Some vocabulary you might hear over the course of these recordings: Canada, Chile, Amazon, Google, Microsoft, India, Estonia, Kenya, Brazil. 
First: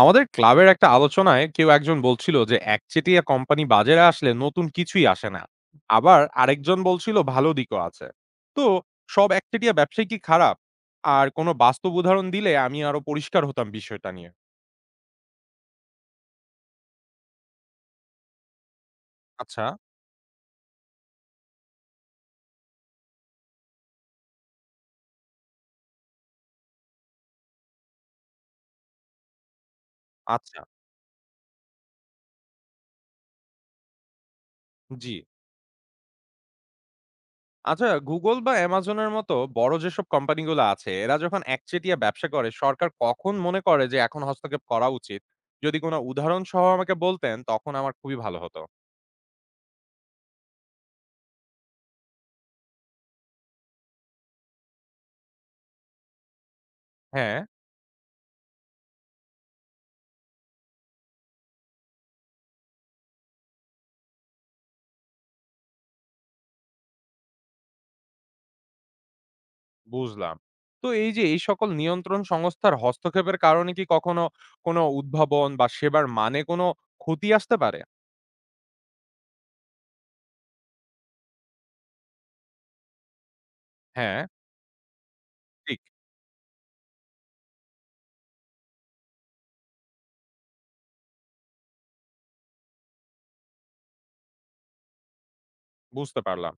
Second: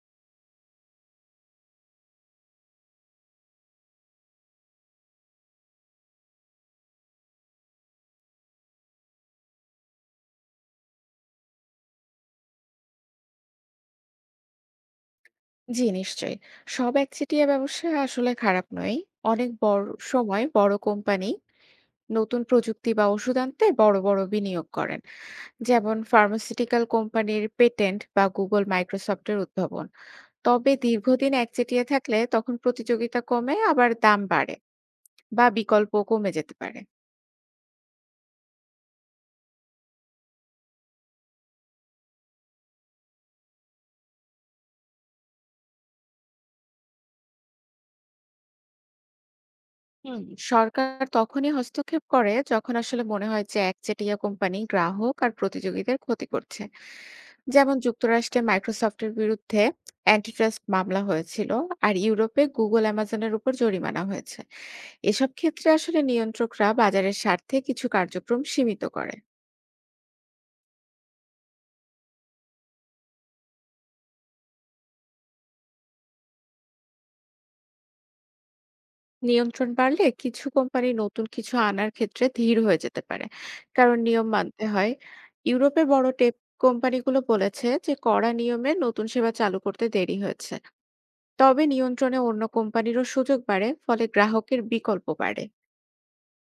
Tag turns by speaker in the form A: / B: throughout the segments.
A: আমাদের ক্লাবের একটা আলোচনায় কেউ একজন বলছিল যে একচেটিয়া কোম্পানি বাজারে আসলে নতুন কিছুই আসে না। আবার আরেকজন বলছিল ভালো দিকও আছে। তো সব একচেটিয়া ব্যবসায় কি খারাপ? আর কোনো বাস্তব উদাহরণ দিলে আমি আরো পরিষ্কার হতাম বিষয়টা নিয়ে।
B: জি নিশ্চয়ই। সব একচেটিয়া ব্যবসা আসলে খারাপ নয়। অনেক
A: আচ্ছা।
B: বড় সময় বড় কোম্পানি নতুন প্রযুক্তি বা ওষুধ আনতে বড়, বড় বিনিয়োগ করেন। যেমন ফার্মাসিউটিক্যাল কোম্পানির পেটেন্ট বা Google, Microsoft এর উদ্ভাবন।
A: আচ্ছা।
B: তবে দীর্ঘদিন একচেটিয়া থাকলে তখন প্রতিযোগিতা কমে আবার দাম বাড়ে
A: জি।
B: বা বিকল্প কমে যেতে পারে।
A: আচ্ছা, গুগল বা অ্যামাজনের মতো বড় যেসব কোম্পানিগুলো আছে এরা যখন একচেটিয়া ব্যবসা করে সরকার কখন মনে করে যে এখন হস্তক্ষেপ করা উচিত? যদি কোনো উদাহরণ সহ আমাকে বলতেন তখন আমার খুবই ভালো হতো।
B: হুম, সরকার তখনই হস্তক্ষেপ করে যখন আসলে মনে হয় যে একচেটিয়া কোম্পানি গ্রাহক আর প্রতিযোগীদের ক্ষতি করছে।
A: হ্যাঁ।
B: যেমন যুক্তরাষ্ট্রে মাইক্রোসফটের বিরুদ্ধে অ্যান্টিট্রাস্ট মামলা হয়েছিল। আর ইউরোপে গুগল অ্যামাজনের উপর জরিমানা হয়েছে। এসব ক্ষেত্রে আসলে নিয়ন্ত্রকরা বাজারের স্বার্থে কিছু কার্যক্রম সীমিত করে।
A: বুঝলাম। তো এই যে এই সকল নিয়ন্ত্রণ সংস্থার হস্তক্ষেপের কারণে কি কখনো কোনো উদ্ভাবন বা সেবার মানে কোনো ক্ষতি আসতে পারে?
B: নিয়ন্ত্রণ বাড়লে কিছু কোম্পানি নতুন কিছু আনার ক্ষেত্রে ধীর হয়ে যেতে পারে, কারণ
A: হ্যাঁ।
B: নিয়ম মানতে হয়।
A: ঠিক।
B: ইউরোপে বড় টেপ কোম্পানিগুলো বলেছে যে কড়া নিয়মে নতুন সেবা চালু করতে দেরি হয়েছে। তবে নিয়ন্ত্রণে অন্য কোম্পানিরও সুযোগ বাড়ে, ফলে গ্রাহকের বিকল্প বাড়ে।
A: বুঝতে পারলাম।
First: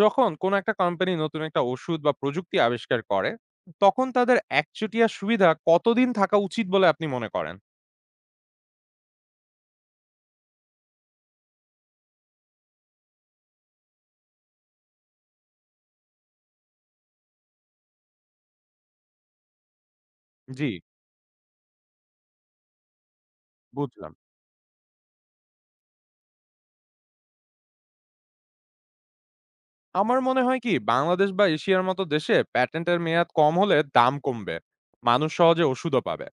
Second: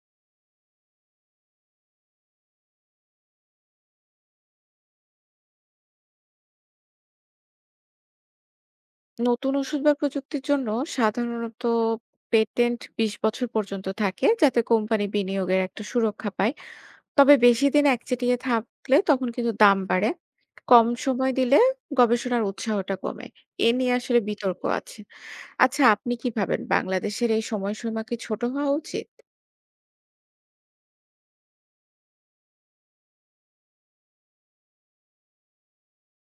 A: যখন কোনো একটা কোম্পানি নতুন একটা ওষুধ বা প্রযুক্তি আবিষ্কার করে, তখন তাদের একচেটিয়া সুবিধা কতদিন থাকা উচিত বলে আপনি মনে করেন?
B: নতুন ওষুধ বা প্রযুক্তির জন্য সাধারণত পেটেন্ট 20 বছর পর্যন্ত থাকে, যাতে কোম্পানি বিনিয়োগের একটা সুরক্ষা পায়। তবে বেশিদিন একচেটিয়া থাকলে তখন কিন্তু দাম বাড়ে।
A: জি।
B: কম সময় দিলে গবেষণার উৎসাহটা কমে। এ নিয়ে
A: বুঝলাম।
B: আসলে বিতর্ক আছে। আচ্ছা, আপনি কি ভাবেন বাংলাদেশের এই সময়সীমা কি ছোট হওয়া উচিত?
A: আমার মনে হয় কি বাংলাদেশ বা এশিয়ার মতো দেশে প্যাটেন্টের মেয়াদ কম হলে দাম কমবে, মানুষ সহজে ওষুধও পাবে।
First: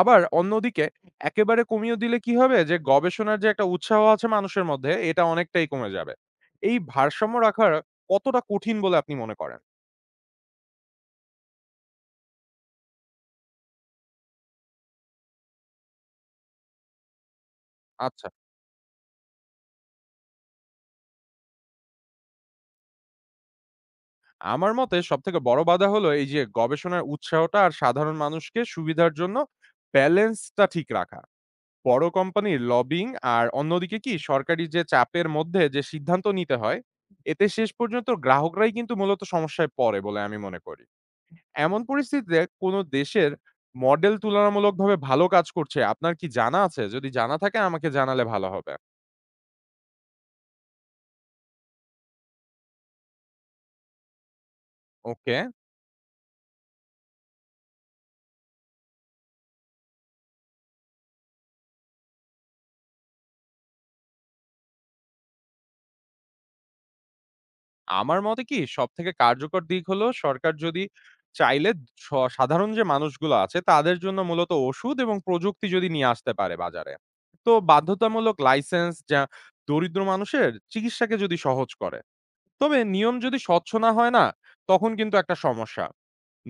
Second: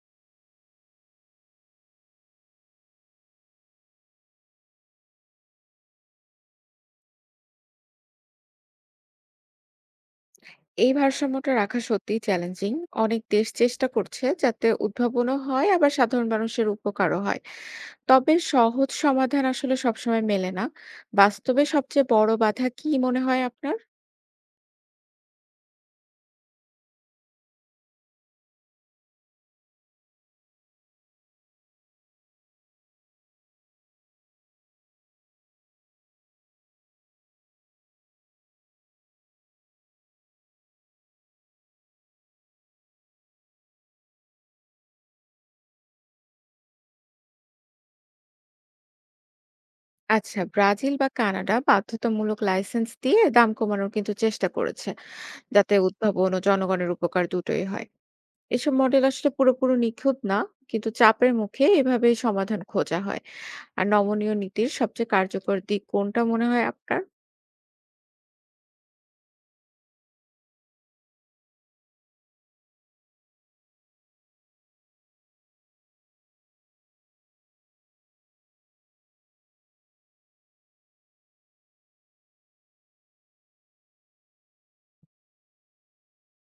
A: আবার অন্যদিকে একেবারে কমিয়ে দিলে কি হবে যে গবেষণার যে একটা উৎসাহ আছে মানুষের মধ্যে এটা অনেকটাই কমে যাবে। এই ভারসাম্য রাখার কতটা কঠিন বলে আপনি মনে করেন?
B: এই ভারসাম্যটা রাখা সত্যিই চ্যালেঞ্জিং। অনেক দেশ চেষ্টা করছে যাতে উদ্ভাবনও হয় আবার সাধারণ মানুষের উপকারও হয়।
A: আচ্ছা।
B: তবে সহজ সমাধান আসলে সবসময় মেলে না। বাস্তবে সবচেয়ে বড় বাধা কি মনে হয় আপনার?
A: আমার মতে সব থেকে বড় বাধা হলো এই যে গবেষণার উৎসাহটা আর সাধারণ মানুষকে সুবিধার জন্য ব্যালেন্সটা ঠিক রাখা, বড় কোম্পানির লবিং, আর অন্যদিকে কি সরকারি যে চাপের মধ্যে যে সিদ্ধান্ত নিতে হয়, এতে শেষ পর্যন্ত গ্রাহকরাই কিন্তু মূলত সমস্যায় পড়ে বলে আমি মনে করি। এমন পরিস্থিতিতে কোনো দেশের মডেল তুলনামূলকভাবে ভালো কাজ করছে আপনার কি জানা আছে? যদি জানা থাকে আমাকে জানালে ভালো হবে।
B: আচ্ছা, ব্রাজিল বা কানাডা বাধ্যতামূলক লাইসেন্স দিয়ে দাম কমানোর কিন্তু চেষ্টা করেছে।
A: ওকে।
B: যাতে উদ্ভাবন ও জনগণের উপকার দুটোই হয়। এসব মডেল আসলে পুরোপুরি নিখুঁত না, কিন্তু চাপের মুখে এভাবেই সমাধান খোঁজা হয়। আর নমনীয় নীতির সবচেয়ে কার্যকর দিক কোনটা মনে হয় আপনার?
A: আমার মতে কি সবথেকে কার্যকর দিক হলো সরকার যদি চাইলে স সাধারণ যে মানুষগুলো আছে তাদের জন্য মূলত ওষুধ এবং প্রযুক্তি যদি নিয়ে আসতে পারে বাজারে। তো বাধ্যতামূলক লাইসেন্স যা দরিদ্র মানুষের চিকিৎসাকে যদি সহজ করে। তবে নিয়ম যদি স্বচ্ছ না হয় না, তখন কিন্তু একটা সমস্যা।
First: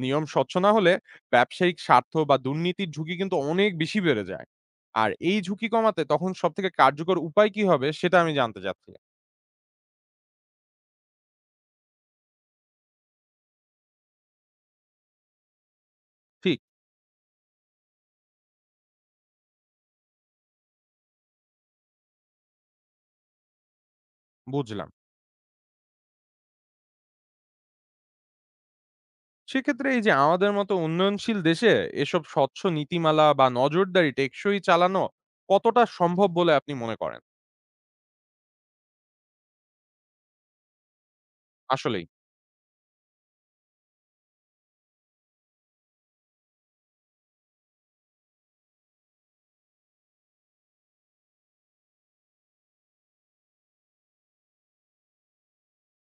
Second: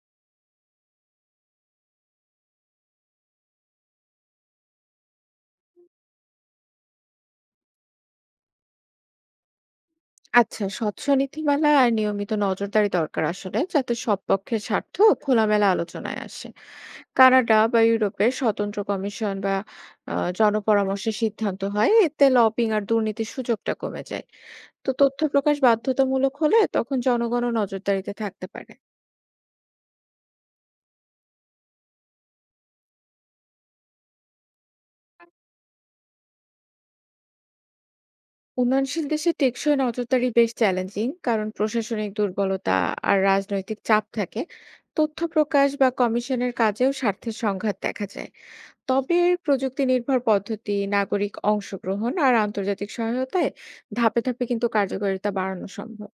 A: নিয়ম স্বচ্ছ না হলে ব্যবসায়িক স্বার্থ বা দুর্নীতির ঝুঁকি কিন্তু অনেক বেশি বেড়ে যায়। আর এই ঝুঁকি কমাতে তখন সবথেকে কার্যকর উপায় কি হবে সেটা আমি জানতে চাচ্ছি।
B: আচ্ছা, স্বচ্ছ নীতিমালা আর নিয়মিত নজরদারি দরকার আসলে, যাতে সব পক্ষের স্বার্থ খোলামেলা আলোচনায় আসে।
A: ঠিক।
B: কানাডা বা ইউরোপে স্বতন্ত্র কমিশন বা জনপরামর্শে সিদ্ধান্ত হয়, এতে লবিং আর দুর্নীতির সুযোগটা কমে যায়।
A: বুঝলাম।
B: তো তথ্য প্রকাশ বাধ্যতামূলক হলে তখন জনগণও নজরদারিতে থাকতে পারে।
A: সেক্ষেত্রে এই যে আমাদের মতো উন্নয়নশীল দেশে এসব স্বচ্ছ নীতিমালা বা নজরদারি টেকসই চালানো কতটা সম্ভব বলে আপনি মনে করেন?
B: উন্নয়নশীল দেশে টেকসই নজরদারি বেশ চ্যালেঞ্জিং, কারণ
A: আসলেই।
B: প্রশাসনিক দুর্বলতা আর রাজনৈতিক চাপ থাকে। তথ্য প্রকাশ বা কমিশনের কাজেও স্বার্থের সংঘাত দেখা যায়। তবে প্রযুক্তি নির্ভর পদ্ধতি, নাগরিক অংশগ্রহণ আর আন্তর্জাতিক সহায়তায় ধাপে ধাপে কিন্তু কার্যকারিতা বাড়ানো সম্ভব।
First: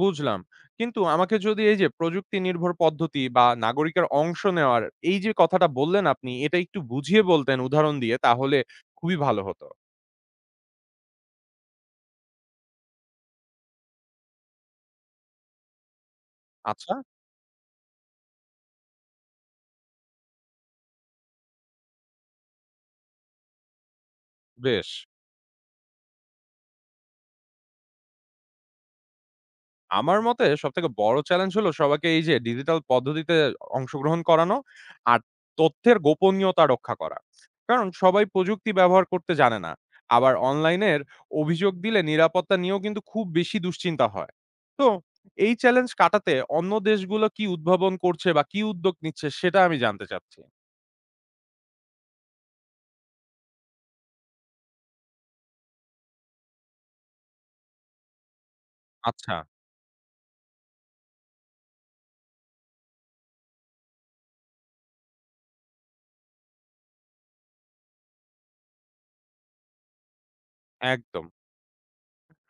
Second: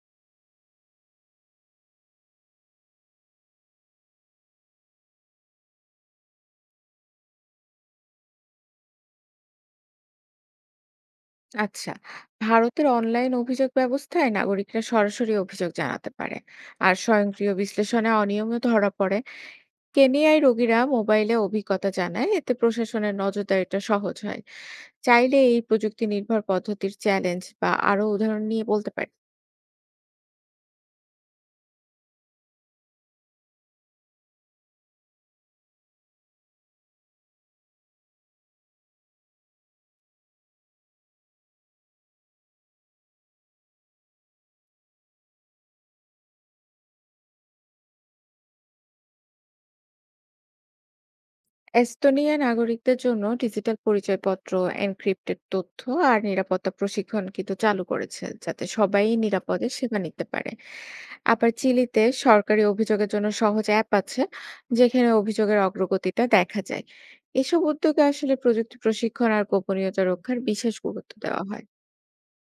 A: বুঝলাম। কিন্তু আমাকে যদি এই যে প্রযুক্তি নির্ভর পদ্ধতি বা নাগরিকের অংশ নেওয়ার এই যে কথাটা বললেন আপনি এটা একটু বুঝিয়ে বলতেন উদাহরণ দিয়ে তাহলে খুবই ভালো হতো।
B: আচ্ছা, ভারতের অনলাইন অভিযোগ ব্যবস্থায় নাগরিকরা সরাসরি অভিযোগ জানাতে পারে।
A: আচ্ছা।
B: আর স্বয়ংক্রিয় বিশ্লেষণে অনিয়মও ধরা পড়ে। কেনিয়ায় রোগীরা মোবাইলে অভিজ্ঞতা জানায়, এতে প্রশাসনের নজরদারিটা সহজ হয়।
A: বেশ।
B: চাইলে এই প্রযুক্তি নির্ভর পদ্ধতির চ্যালেঞ্জ বা আরো উদাহরণ নিয়ে বলতে পারি।
A: আমার মতে সবথেকে বড় চ্যালেঞ্জ হলো সবাইকে এই যে ডিজিটাল পদ্ধতিতে অংশগ্রহণ করানো আর তথ্যের গোপনীয়তা রক্ষা করা। কারণ সবাই প্রযুক্তি ব্যবহার করতে জানে না। আবার অনলাইনের অভিযোগ দিলে নিরাপত্তা নিয়েও কিন্তু খুব বেশি দুশ্চিন্তা হয়। তো এই চ্যালেঞ্জ কাটাতে অন্য দেশগুলো কি উদ্ভাবন করছে বা কি উদ্যোগ নিচ্ছে সেটা আমি জানতে চাচ্ছি।
B: এস্তোনিয়া নাগরিকদের জন্য ডিজিটাল পরিচয়পত্র, এনক্রিপ্টেড তথ্য আর নিরাপত্তা প্রশিক্ষণ কিন্তু চালু করেছে, যাতে সবাই
A: আচ্ছা।
B: নিরাপদে সেবা নিতে পারে। আবার চিলিতে সরকারি অভিযোগের জন্য সহজ অ্যাপ আছে, যেখানে অভিযোগের অগ্রগতিটা দেখা যায়। এসব উদ্যোগে আসলে প্রযুক্তি প্রশিক্ষণ আর গোপনীয়তা রক্ষার বিশেষ গুরুত্ব
A: একদম।
B: দেওয়া হয়।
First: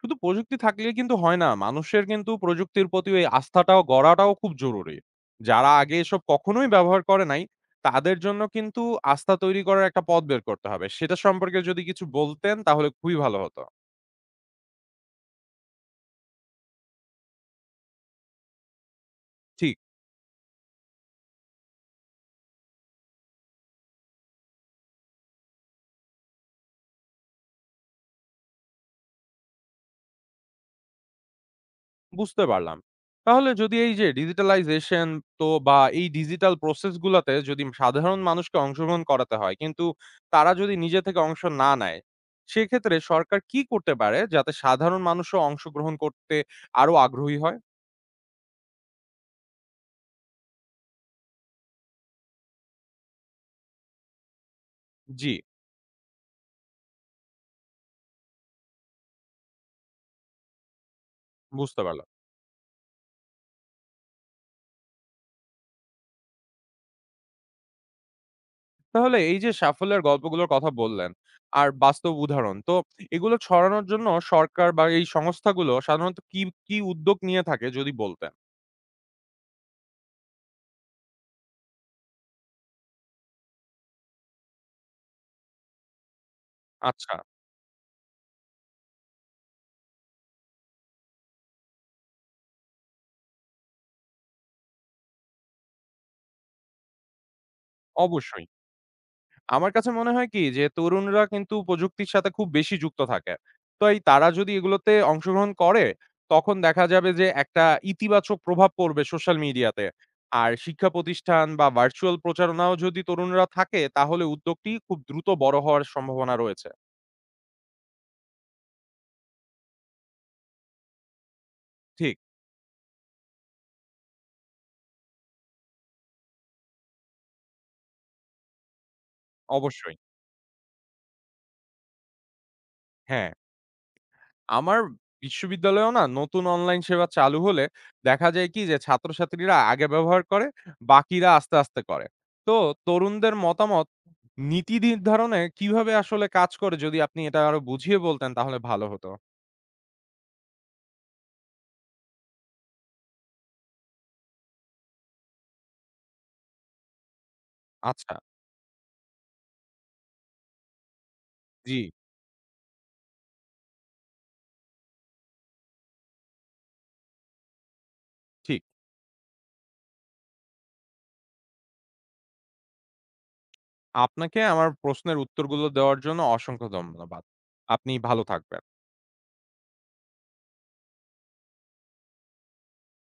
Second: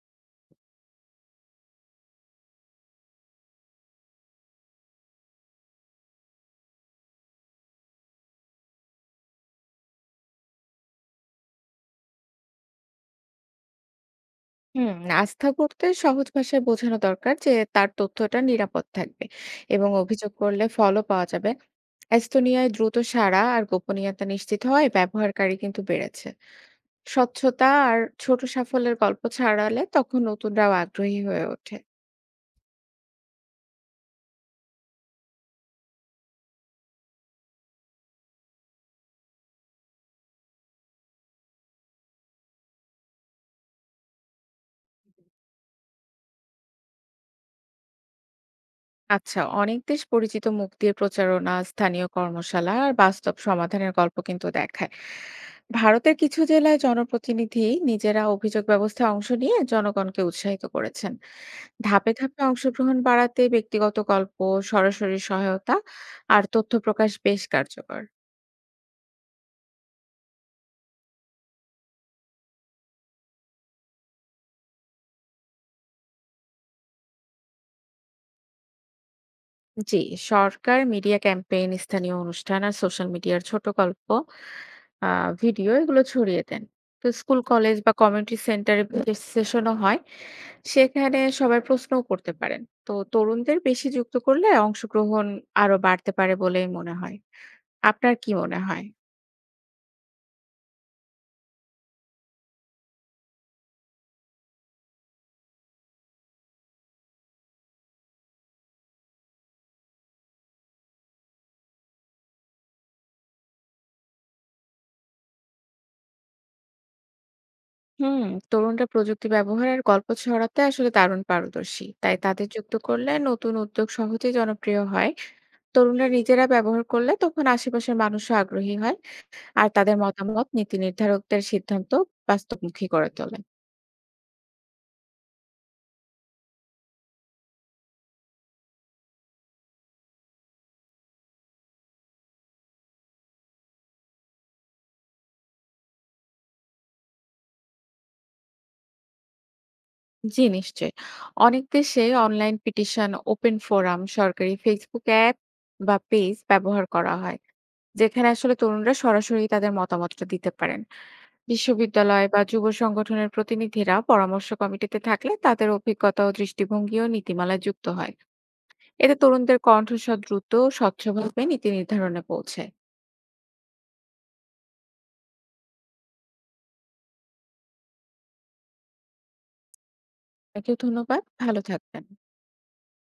A: শুধু প্রযুক্তি থাকলে কিন্তু হয় না। মানুষের কিন্তু প্রযুক্তির প্রতি ওই আস্থাটাও গড়াটাও খুব জরুরি। যারা আগে এসব কখনোই ব্যবহার করে নাই, তাদের জন্য কিন্তু আস্থা তৈরি করার একটা পথ বের করতে হবে। সেটা সম্পর্কে যদি কিছু বলতেন তাহলে খুবই ভালো হতো।
B: হুম, আস্থা করতে সহজ ভাষায় বোঝানো দরকার যে তার তথ্যটা নিরাপদ থাকবে
A: ঠিক।
B: এবং অভিযোগ করলে ফলও পাওয়া যাবে। এস্তোনিয়ায় দ্রুত সাড়া আর গোপনীয়তা নিশ্চিত হয়, ব্যবহারকারী কিন্তু বেড়েছে। স্বচ্ছতা আর ছোট সাফল্যের গল্প ছড়ালে তখন নতুনরাও আগ্রহী হয়ে ওঠে।
A: বুঝতে পারলাম। তাহলে যদি এই যে ডিজিটালাইজেশন তো বা এই ডিজিটাল প্রসেস গুলাতে যদি সাধারণ মানুষকে অংশগ্রহণ করাতে হয়, কিন্তু তারা যদি নিজে থেকে অংশ না নেয়, সেক্ষেত্রে সরকার কি করতে পারে যাতে সাধারণ মানুষও অংশগ্রহণ করতে আরো আগ্রহী হয়?
B: আচ্ছা, অনেক দেশ পরিচিত মুখ দিয়ে প্রচারণা, স্থানীয় কর্মশালা আর বাস্তব সমাধানের গল্প কিন্তু দেখায়।
A: জি।
B: ভারতের কিছু জেলায় জনপ্রতিনিধি নিজেরা অভিযোগ ব্যবস্থায় অংশ নিয়ে জনগণকে উৎসাহিত করেছেন।
A: বুঝতে পারলাম।
B: ধাপে, ধাপে অংশগ্রহণ বাড়াতে ব্যক্তিগত গল্প, সরাসরি সহায়তা আর তথ্য প্রকাশ বেশ কার্যকর।
A: তাহলে এই যে সাফল্যের গল্পগুলোর কথা বললেন, আর বাস্তব উদাহরণ। তো এগুলো ছড়ানোর জন্য সরকার বা এই সংস্থাগুলো সাধারণত কি, কি উদ্যোগ নিয়ে থাকে যদি বলতেন?
B: জি, সরকার, মিডিয়া ক্যাম্পেইন, স্থানীয় অনুষ্ঠান আর সোশ্যাল মিডিয়ার ছোট গল্প, আ ভিডিও এগুলো ছড়িয়ে দেন। তো
A: আচ্ছা।
B: স্কুল, কলেজ বা কমিউনিটি সেন্টারে সেশনও হয়। সেখানে সবাই প্রশ্নও করতে পারেন। তো তরুণদের বেশি যুক্ত করলে অংশগ্রহণ আরো বাড়তে পারে বলেই মনে হয়। আপনার কি
A: অবশ্যই।
B: মনে হয়?
A: আমার কাছে মনে হয় কি যে তরুণরা কিন্তু প্রযুক্তির সাথে খুব বেশি যুক্ত থাকে। তো এই তারা যদি এগুলোতে অংশগ্রহণ করে, তখন দেখা যাবে যে একটা ইতিবাচক প্রভাব পড়বে সোশ্যাল মিডিয়াতে। আর শিক্ষা প্রতিষ্ঠান বা ভার্চুয়াল প্রচারণাও যদি তরুণরা থাকে, তাহলে উদ্যোগটি খুব দ্রুত বড় হওয়ার সম্ভাবনা রয়েছে।
B: হুম, তরুণরা প্রযুক্তি ব্যবহার আর গল্প ছড়াতে আসলে দারুণ পারদর্শী। তাই
A: ঠিক।
B: তাদের যুক্ত করলে নতুন উদ্যোগ সহজেই জনপ্রিয় হয়। তরুণরা নিজেরা ব্যবহার করলে তখন আশেপাশের মানুষও আগ্রহী হয়। আর তাদের
A: অবশ্যই।
B: মতামত নীতি নির্ধারকদের সিদ্ধান্ত বাস্তবমুখী করে
A: হ্যাঁ,
B: তোলে।
A: আমার বিশ্ববিদ্যালয়েও না নতুন অনলাইন সেবা চালু হলে দেখা যায় কি যে ছাত্রছাত্রীরা আগে ব্যবহার করে, বাকিরা আস্তে আস্তে করে। তো তরুণদের মতামত নীতি নির্ধারণে কিভাবে আসলে কাজ করে যদি আপনি এটা আরো বুঝিয়ে বলতেন তাহলে ভালো হতো।
B: জি, নিশ্চয়ই। অনেক দেশে অনলাইন পিটিশন, ওপেন ফোরাম, সরকারি ফেসবুক অ্যাপ বা পেজ ব্যবহার করা হয়।
A: আচ্ছা।
B: যেখানে আসলে তরুণরা সরাসরি তাদের মতামতটা দিতে পারেন।
A: জি,
B: বিশ্ববিদ্যালয় বা যুব সংগঠনের প্রতিনিধিরা পরামর্শ কমিটিতে থাকলে তাদের অভিজ্ঞতা ও দৃষ্টিভঙ্গি ও নীতিমালায় যুক্ত হয়।
A: ঠিক।
B: এতে তরুণদের কণ্ঠস্বর দ্রুত ও স্বচ্ছভাবে নীতি নির্ধারণে পৌঁছে।
A: আপনাকে আমার প্রশ্নের উত্তরগুলো দেওয়ার জন্য অসংখ্য ধন্যবাদ। আপনি ভালো থাকবেন।
B: আপনাকেও ধন্যবাদ, ভালো থাকবেন।